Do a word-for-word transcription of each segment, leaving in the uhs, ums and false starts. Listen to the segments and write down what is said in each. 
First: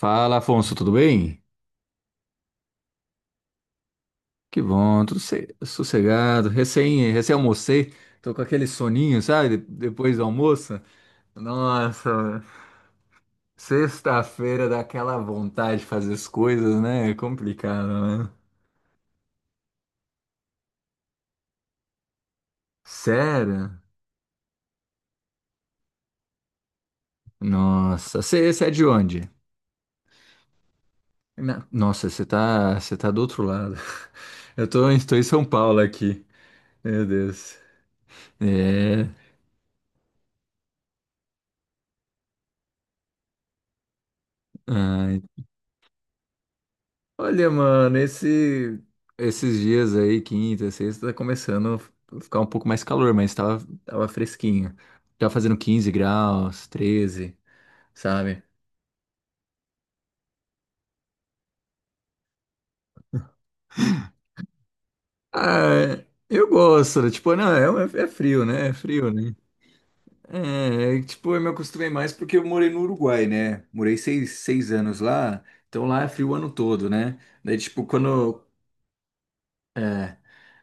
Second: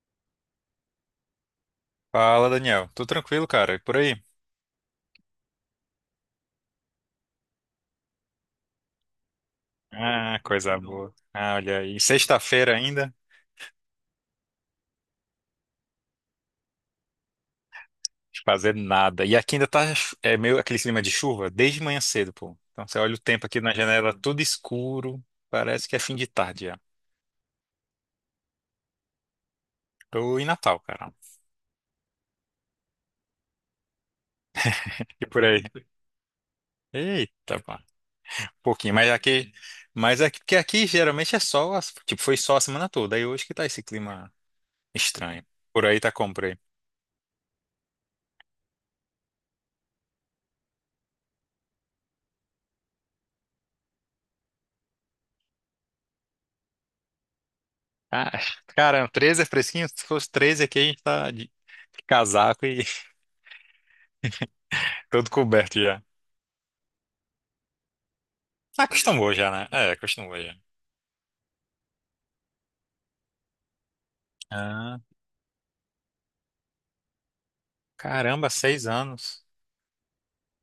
Fala, Afonso, tudo bem? Fala, Daniel. Tudo tranquilo, cara? E por aí? Que bom, tudo se- sossegado. Recém, recém almocei, tô com aquele soninho, sabe? de- Depois do Ah, coisa almoço. boa. Ah, olha aí. Nossa, Sexta-feira ainda, sexta-feira dá aquela vontade de fazer as coisas, né? É complicado, né? de fazer nada. E aqui ainda tá é meio aquele clima de chuva desde manhã cedo, pô. Então você olha o tempo aqui na Sério? janela, tudo escuro. Parece que é fim de tarde já. Nossa, você é de onde? Tô em Natal, cara. Na- Nossa, você tá, você tá do outro lado. Eu tô, em- tô em E São por aí? Paulo aqui. Meu Deus. Eita, pá. Um pouquinho, É. mas aqui. Mas aqui, porque aqui geralmente é sol, a- tipo, foi sol a semana toda. Aí hoje que tá esse clima ah, estranho. Por aí tá como por aí? Olha, mano, esse, esses dias aí, quinta, sexta, tá começando a ficar um pouco mais calor, mas tava, tava fresquinho. Tava fazendo quinze graus, treze, Ah, sabe? cara, treze é fresquinho? Se fosse treze aqui, a gente tá de de casaco e todo coberto já. Ah, eu gosto, né? Tipo, não, é, é é frio, né? É Ah, frio, acostumou né? já, né? É, acostumou já. É, é, tipo, eu me acostumei mais porque eu morei no Uruguai, né? Morei seis, seis anos Ah, lá, então lá é frio o ano todo, né? Daí, tipo, quando, caramba, seis anos. é,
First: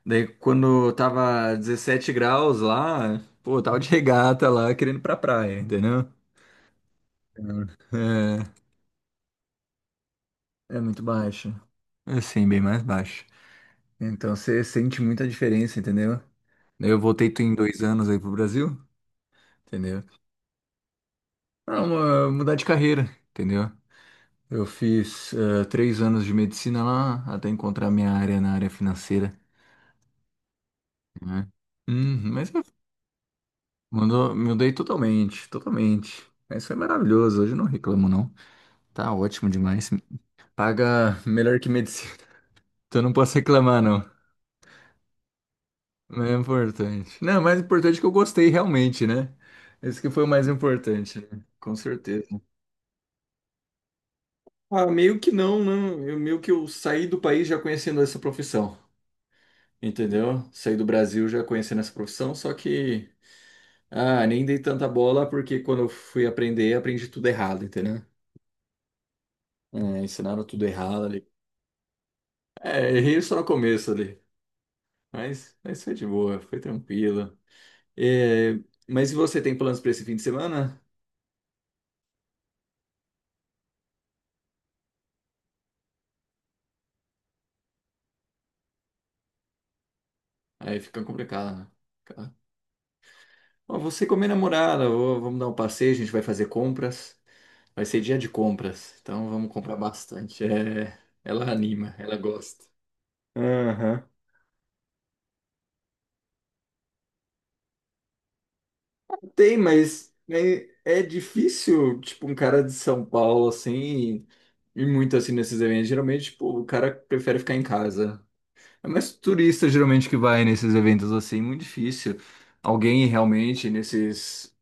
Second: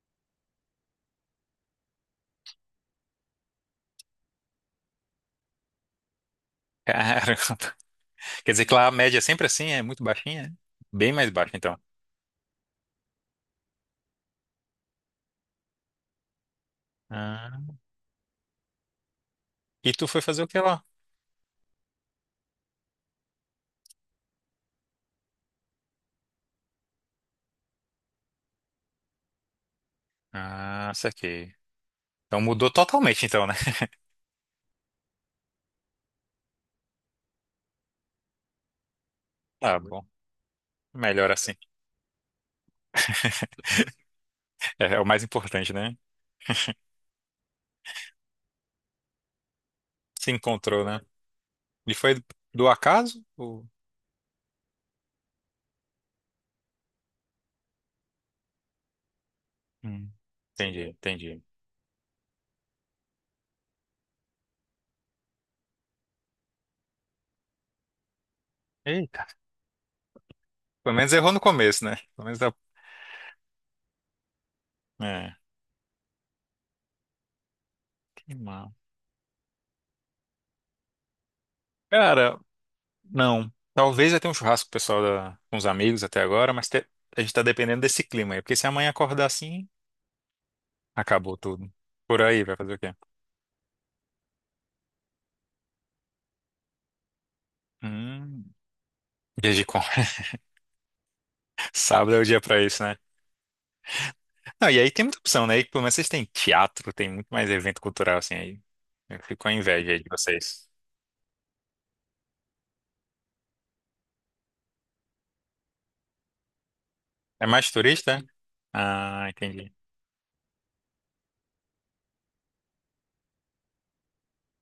Daí quando tava dezessete graus lá, pô, eu tava de regata lá querendo ir pra praia, entendeu? Caramba. É, Quer dizer que lá a média é sempre assim, é muito baixinha? É? é muito Bem mais baixo. baixa, então. Assim, bem mais baixo. Então você sente muita diferença, entendeu? Daí eu voltei tu em Ah, dois anos aí pro Brasil, e entendeu? tu foi fazer o que lá? Pra mu- mudar de carreira, entendeu? Eu fiz eh, três anos de medicina lá até encontrar minha área na área financeira, Ah, isso né? aqui. Hum, Então mas eu mudou totalmente, então, né? mudou, mudei totalmente, totalmente. Mas foi maravilhoso, hoje eu não reclamo, não. Tá ótimo Tá demais. bom. Paga Melhor assim. melhor que medicina. Então não posso reclamar, não. É, é o mais importante, né? Mas É importante. Não, o mais importante é que eu gostei realmente, né? Esse que foi o Se mais encontrou, né? importante, né? Com E foi certeza. do acaso? Ou... Ah, meio que não, né? Eu, meio que eu saí do país já conhecendo essa profissão, Hum, entendeu? Saí entendi, do Brasil já entendi. conhecendo essa profissão, só que ah, nem dei tanta bola porque quando eu fui aprender, aprendi tudo errado, entendeu? Eita. É, ensinaram tudo Pelo errado menos ali. errou no começo, né? Pelo menos dá. É, errei só no começo ali, É, mas, mas foi de boa, foi tranquilo. que É, mal. mas e você tem planos para esse fim de semana? Cara, não. Talvez eu tenha um churrasco com o pessoal da... com os amigos até agora, mas te- a gente tá dependendo desse clima aí. Porque se amanhã acordar assim, Aí fica acabou complicado, né? tudo. Por Fica- aí, vai fazer o quê? Ó, você com a minha namorada, ó, vamos dar um passeio, a gente vai fazer compras. Vai ser dia de Hum. compras, então vamos Dia de comprar com... bastante. É, ela anima, Sábado ela é o dia pra gosta. isso, né? Aham. Não, e aí tem muita opção, né? E pelo menos vocês têm teatro, tem muito mais evento cultural assim aí. Eu fico com Tem, inveja aí de mas né, vocês. é difícil, tipo, um cara de São Paulo, assim, e muito assim nesses eventos. Geralmente, tipo, o cara prefere É ficar em mais turista? casa. É? É mais Ah, turista entendi. geralmente que vai nesses eventos assim, é muito difícil. Alguém ir realmente nesses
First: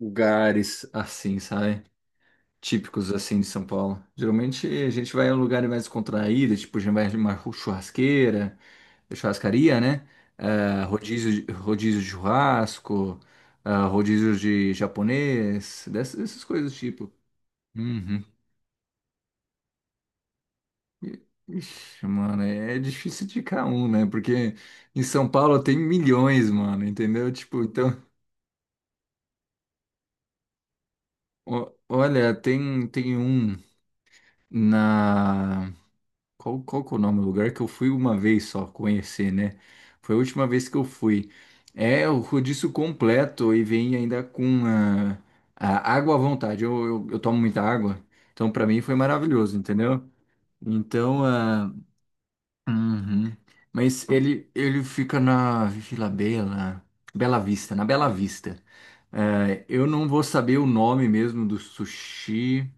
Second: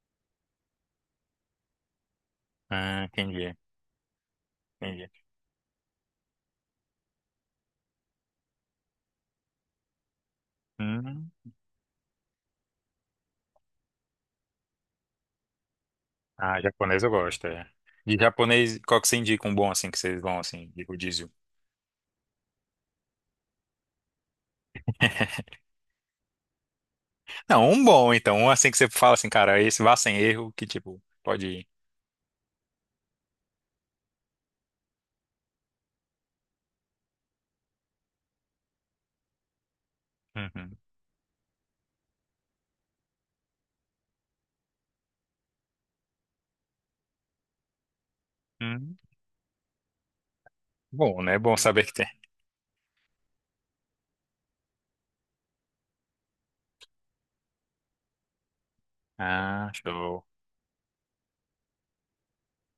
lugares assim, sabe? Ah, Típicos assim de entendi. São Paulo. Geralmente a gente Entendi. vai a um lugar mais contraído, tipo, a gente vai numa churrasqueira, churrascaria, né? Ah, Hum. rodízio, de- rodízio de churrasco, ah, rodízio de japonês, dessas, dessas Ah, coisas japonês eu tipo. gosto, é. De Uhum. japonês, qual que você indica um bom assim que vocês vão assim, de rodízio? Ixi, mano, é é difícil indicar um, né? Porque em São Paulo tem milhões, mano, entendeu? Tipo, Não, um então, bom então, um assim que você fala assim, cara, esse vá sem erro, que tipo, pode ir. o- olha, tem, tem um na. Qual, qual que é o nome do lugar que eu fui uma vez só conhecer, né? Foi a última vez que Uhum. eu fui. É o rodízio completo e vem ainda com a, a água à vontade. Eu, eu, eu tomo muita água, então pra mim foi Uhum. maravilhoso, entendeu? Bom, Então, né? Bom ah, saber que tem. uhum. Mas ele, ele fica na Vila Bela, Bela Vista, na Bela Vista. É, Ah, eu não vou show. saber o nome mesmo do sushi.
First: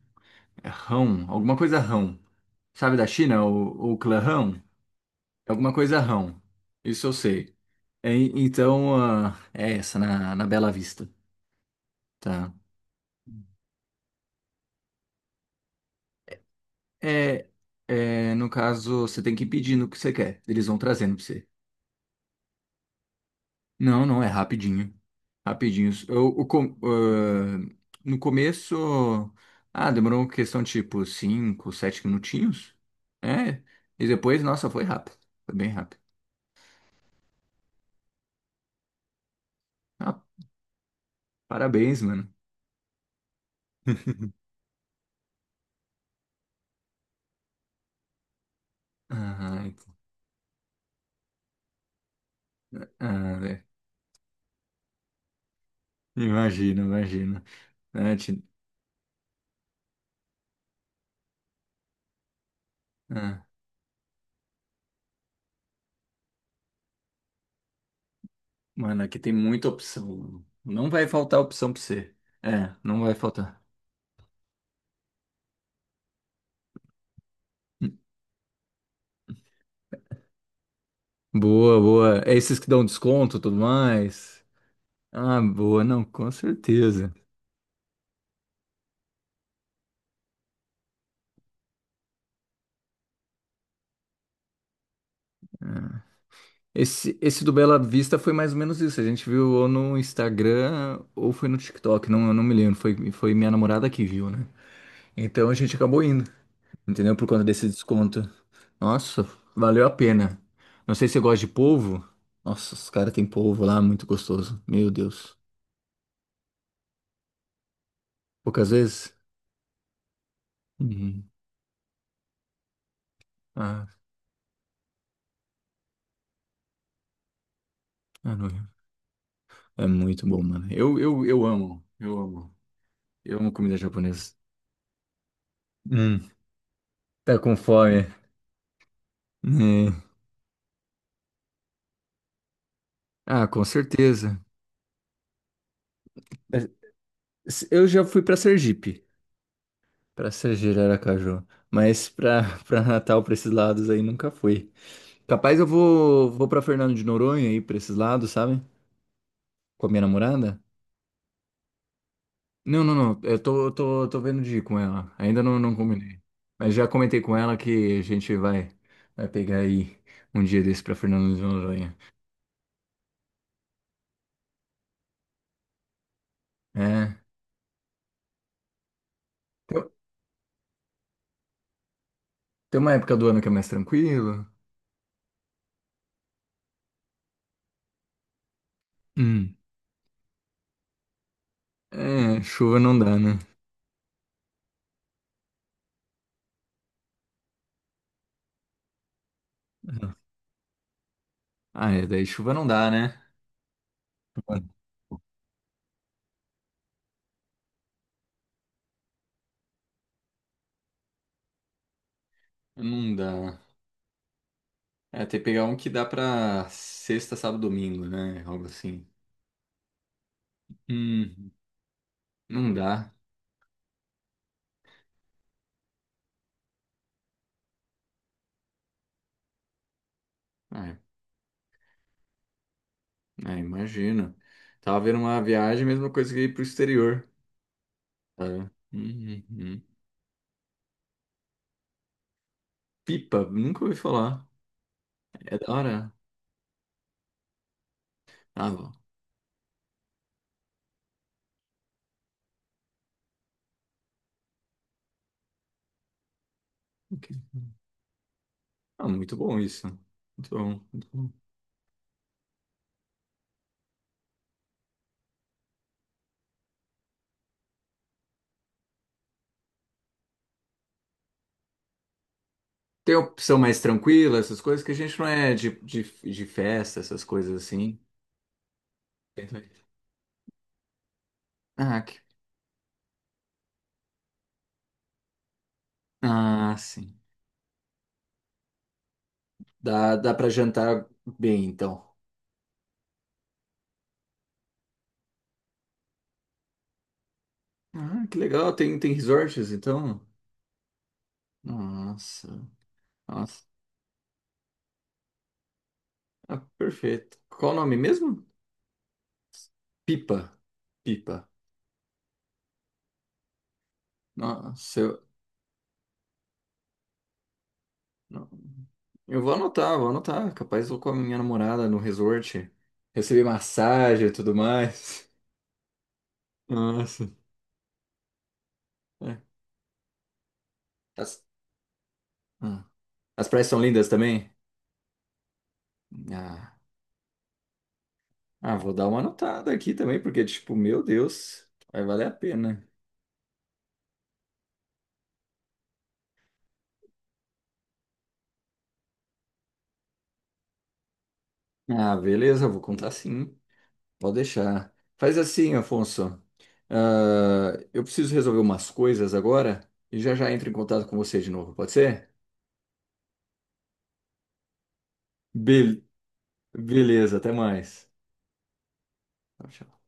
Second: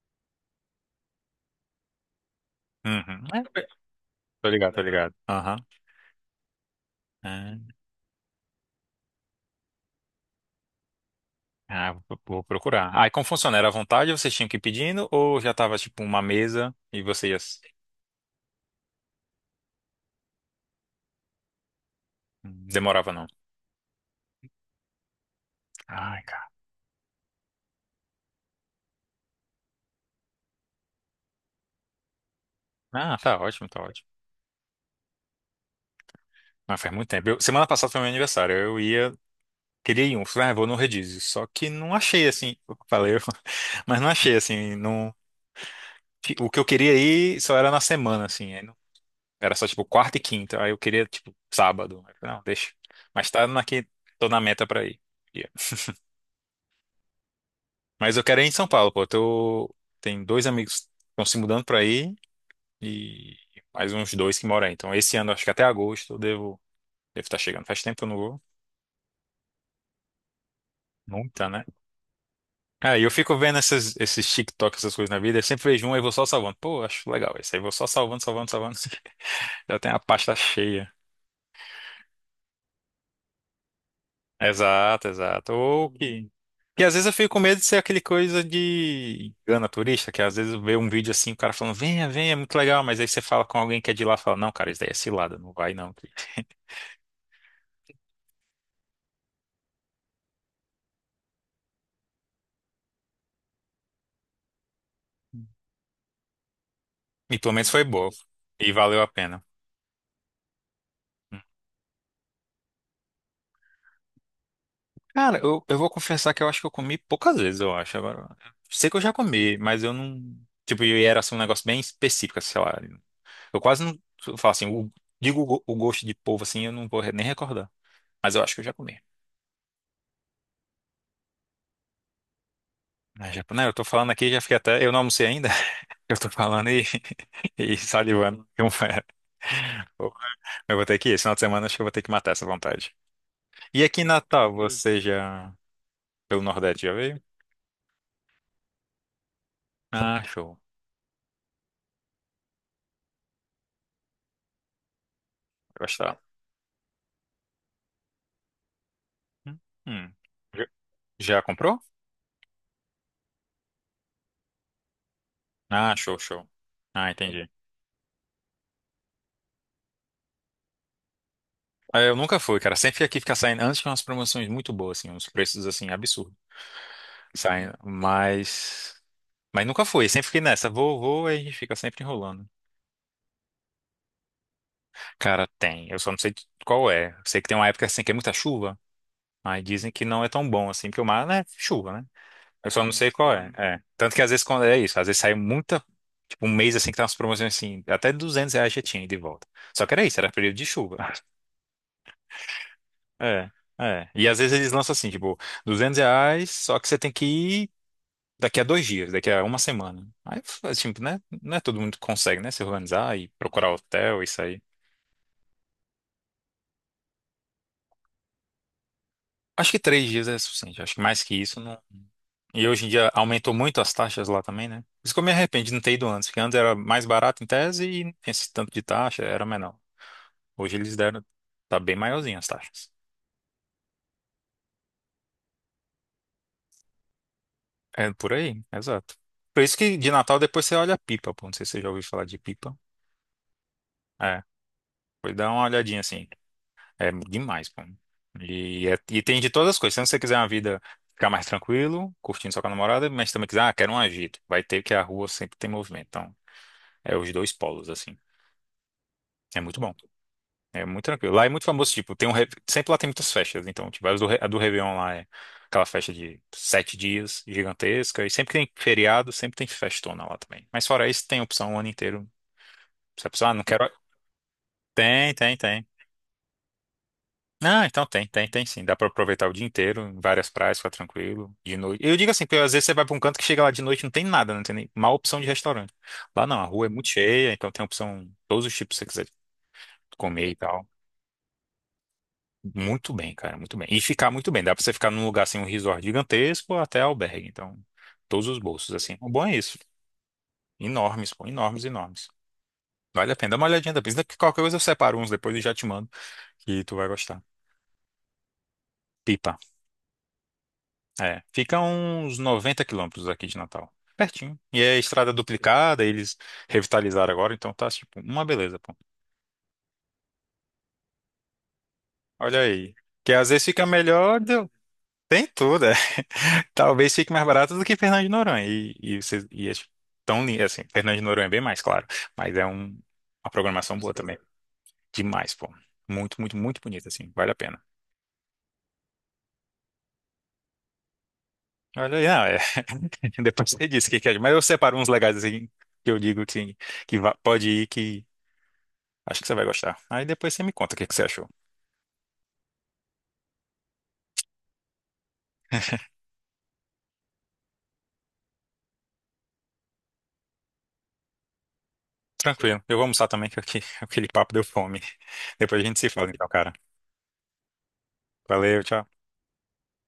É Rão, alguma coisa Rão. Sabe da Uhum. China, É, o, o clã tô Rão? ligado, tô ligado. Aham. Alguma coisa Rão. Isso eu sei. Ah, É, então, ah, é essa, na, na Bela Vista. ah, vou vou Tá. procurar. Ah, e como funciona? Era à vontade, vocês tinham que ir pedindo ou já tava tipo uma mesa e É, vocês é, no caso, você tem que ir pedindo o que você quer. Eles vão trazendo pra você. demorava não? Não, não, é rapidinho. Rapidinho. Ai, Eu, o cara. com- ah, No começo, ah, demorou uma questão tipo cinco, sete minutinhos. Ah, tá É. ótimo, tá E ótimo. depois, nossa, foi rápido. Foi bem rápido. Ah, faz muito tempo. Eu- semana passada foi meu aniversário. Eu ia. Queria ir Ah, um, falei, ah, vou no Rodízio. Só que não parabéns, mano. achei assim, eu falei, mas não achei assim, não, o que eu queria ir só era na semana, assim, aí não- era Ah, só ent- tipo quarta e quinta, aí eu queria tipo sábado. Aí eu falei, não, deixa. Mas ah, tá na É, que tô na meta pra ir. Yeah. imagino, imagino. Ah, Mas eu quero te- ir em São Paulo, pô. Eu tô, tem dois amigos que estão se mudando pra aí e ah, mais uns dois que moram aí. Então esse ano, acho que até agosto eu devo, devo estar chegando. Faz tempo que eu não vou. Mano, aqui tem muita opção. Não vai faltar Nunca, né? opção pra você. É, Cara, não e eu vai fico vendo faltar. essas, esses TikTok, essas coisas na vida, eu sempre vejo um e vou só salvando. Pô, acho legal esse aí, vou só salvando, salvando, salvando. Já tem a pasta cheia. Boa, boa. É esses que dão desconto e tudo mais. Exato, Ah, exato. boa, Ou não, que. com E às vezes certeza. eu fico com medo de ser aquele coisa de engana turista, que às vezes vê um vídeo assim, o cara falando, venha, venha, é muito legal, mas aí você fala com alguém que é de lá, fala, não, cara, isso daí é cilada, não vai não. Esse, esse do Bela Vista foi mais ou menos isso. A gente viu ou no Instagram ou foi no TikTok, não, eu não me lembro. Foi, foi minha namorada que viu, né? Então a gente acabou indo, entendeu? Por E conta pelo desse menos foi boa. desconto. E valeu a Nossa, pena. valeu a pena. Não sei se você gosta de polvo. Nossa, os caras têm polvo lá, muito gostoso. Meu Deus. Cara, eu, eu vou confessar que eu acho que eu comi poucas vezes, eu acho. Agora, Poucas sei que eu vezes? já comi, mas eu não. Tipo, e era Uhum. assim, um negócio bem específico, sei lá. Eu quase Ah, não. Eu falo assim, o- digo o, go- o gosto de polvo assim, eu não vou re- nem recordar. ah, Mas eu acho que eu já não. comi. É muito bom, mano. Eu, eu, eu amo, eu amo. Mas Eu já, amo né, eu comida tô falando aqui, japonesa. já fiquei até. Eu não almocei ainda. Eu Hum, tô falando e, tá com e fome. salivando. Como é. É. Pô, eu vou ter que ir. Esse final de semana acho que eu vou ter que matar essa vontade. Ah, com E aqui em certeza. Natal, hum, você já. Pelo Nordeste já veio? Eu já fui para Sergipe, Ah, para show. Sergipe, Aracaju, mas para para Natal, para esses lados aí nunca fui. Capaz eu Vai gostar. vou vou para Fernando de Noronha aí para esses lados, sabe? Com a minha Hum. namorada? Já já comprou? Não, não, não. Eu tô eu tô, tô vendo de ir com ela. Ainda não não Ah, show, combinei. show. Mas já Ah, comentei com entendi. ela que a gente vai vai pegar aí um dia desse para Fernando de Noronha. Ah, eu nunca fui, cara. Sempre aqui fica saindo, antes tinha umas promoções muito boas, assim, uns preços, assim, absurdos. É. Saindo, mas... Mas Tem nunca fui, sempre fiquei nessa. Vou, vou, e a gente fica sempre enrolando. tem uma época do ano que é mais tranquilo. Cara, tem. Eu só não sei qual é. Eu sei que tem uma época, assim, que é muita chuva. Hum. Aí dizem que não é tão bom, assim, porque o mar, né, chuva, né? É, Eu chuva só não não sei dá, qual né? é. É. Tanto que às vezes quando é isso, às vezes sai muita... Tipo, um mês, assim, que tá umas promoções, assim, até duzentos reais já tinha ida e de volta. Só que era isso, era período de chuva. Ah, é, daí chuva não dá, né? É, é. E às vezes Mano, eles lançam assim, tipo, duzentos reais, só que você tem que ir daqui a dois dias, daqui a uma semana. Aí, assim, né? Não é todo mundo que consegue, né? Se não organizar e dá. procurar hotel, isso aí. É, tem que pegar um que dá pra sexta, sábado, domingo, né? Algo assim. Acho que três dias é suficiente. Acho que mais que Hum, isso não. E não hoje em dia dá. aumentou muito as taxas lá também, né? Por isso que eu me arrependo de não ter ido antes, porque antes era mais barato em tese e não tinha esse tanto de taxa, era menor. Hoje Ah, eles é, deram. Tá bem maiorzinho as taxas. é, imagino. Tava vendo uma viagem, mesma coisa que ir pro exterior, É por sabe? aí, Hum, exato. hum, Por isso hum. que de Natal depois você olha a pipa, pô. Não sei se você já ouviu falar de pipa. Pipa, nunca ouvi É. falar. Foi dar É uma da olhadinha hora. assim. É demais, pô. Ah, E, é- bom. e tem de todas as coisas. Se você quiser uma vida ficar mais tranquilo, curtindo só com a namorada, mas também quiser, ah, quero um agito. Vai ter que a rua sempre tem movimento. Então, é Ok. os dois polos, assim. Ah, muito bom É muito isso. bom. Muito bom, É muito muito bom. tranquilo. Lá é muito famoso, tipo, tem um. re- Sempre lá tem muitas festas. Então, tipo, a do, Re- a do Réveillon lá é aquela festa de sete dias, gigantesca. E sempre tem feriado, sempre tem festona lá também. Mas fora isso, tem opção o ano inteiro. Tem Se a pessoa, ah, opção não mais quero. tranquila, essas coisas, que a gente não Tem, é tem, de, tem. de, de festa, essas coisas Ah, assim. então tem, tem, tem sim. Dá pra aproveitar o dia Entendi. inteiro, em várias praias, ficar tranquilo, de Ah, noite. Eu que digo assim, porque às vezes você vai pra um canto que chega lá de noite e não tem nada, não tem nem mal opção de restaurante. Lá não, a Ah, rua é muito sim. cheia, então tem opção, todos os tipos que você quiser Dá, dá comer para e tal. jantar bem, então. Muito bem, cara, muito bem. E ficar muito bem. Dá pra você ficar num lugar assim, um resort gigantesco ou até albergue. Então, Ah, que todos os legal. bolsos, Tem, tem assim. O bom é resorts, isso. então? Enormes, pô, enormes, enormes. Nossa, Vale a pena. Dá nossa. uma olhadinha depois. Daqui qualquer coisa eu separo uns depois e já te mando, Ah, que tu vai perfeito. gostar. Qual o nome mesmo? Pipa. Pipa. Pipa. É, fica uns noventa quilômetros aqui de Natal. Pertinho. E é Nossa, eu, estrada duplicada, eles revitalizaram agora, então tá tipo uma não. beleza, pô. Eu vou anotar, vou anotar. Capaz eu vou com a minha namorada no Olha resort. aí. Que Receber às vezes fica massagem e melhor, tudo do mais. tem tudo, é. Talvez Nossa. fique mais barato do que Fernando de Noronha. E, e, É. vocês- e é tipo, tão lindo, assim, Fernando de As, Noronha é bem mais, claro. Mas é ah. um- As uma praias são programação lindas boa também. também? Demais, pô. Muito, muito, Ah, muito bonito, assim. Vale a pena. Ah, vou dar uma anotada aqui também, porque, tipo, meu Deus, vai Olha valer aí, a não, é. pena. Depois você disse o que que é. Mas eu separo uns legais, assim, que eu digo que, que va- pode ir que. Acho que você vai gostar. Aí depois você me conta o que que você achou. Ah, beleza, eu vou contar sim. Pode deixar. Faz assim, Afonso. Ah, eu preciso resolver umas coisas agora e já já entro em contato com você de novo, pode ser? Tranquilo. Eu vou almoçar também, que aqui- aquele papo deu fome. Depois a gente Bel- se fala, então, cara. Beleza, até mais. Valeu, tchau. Tchau, tchau.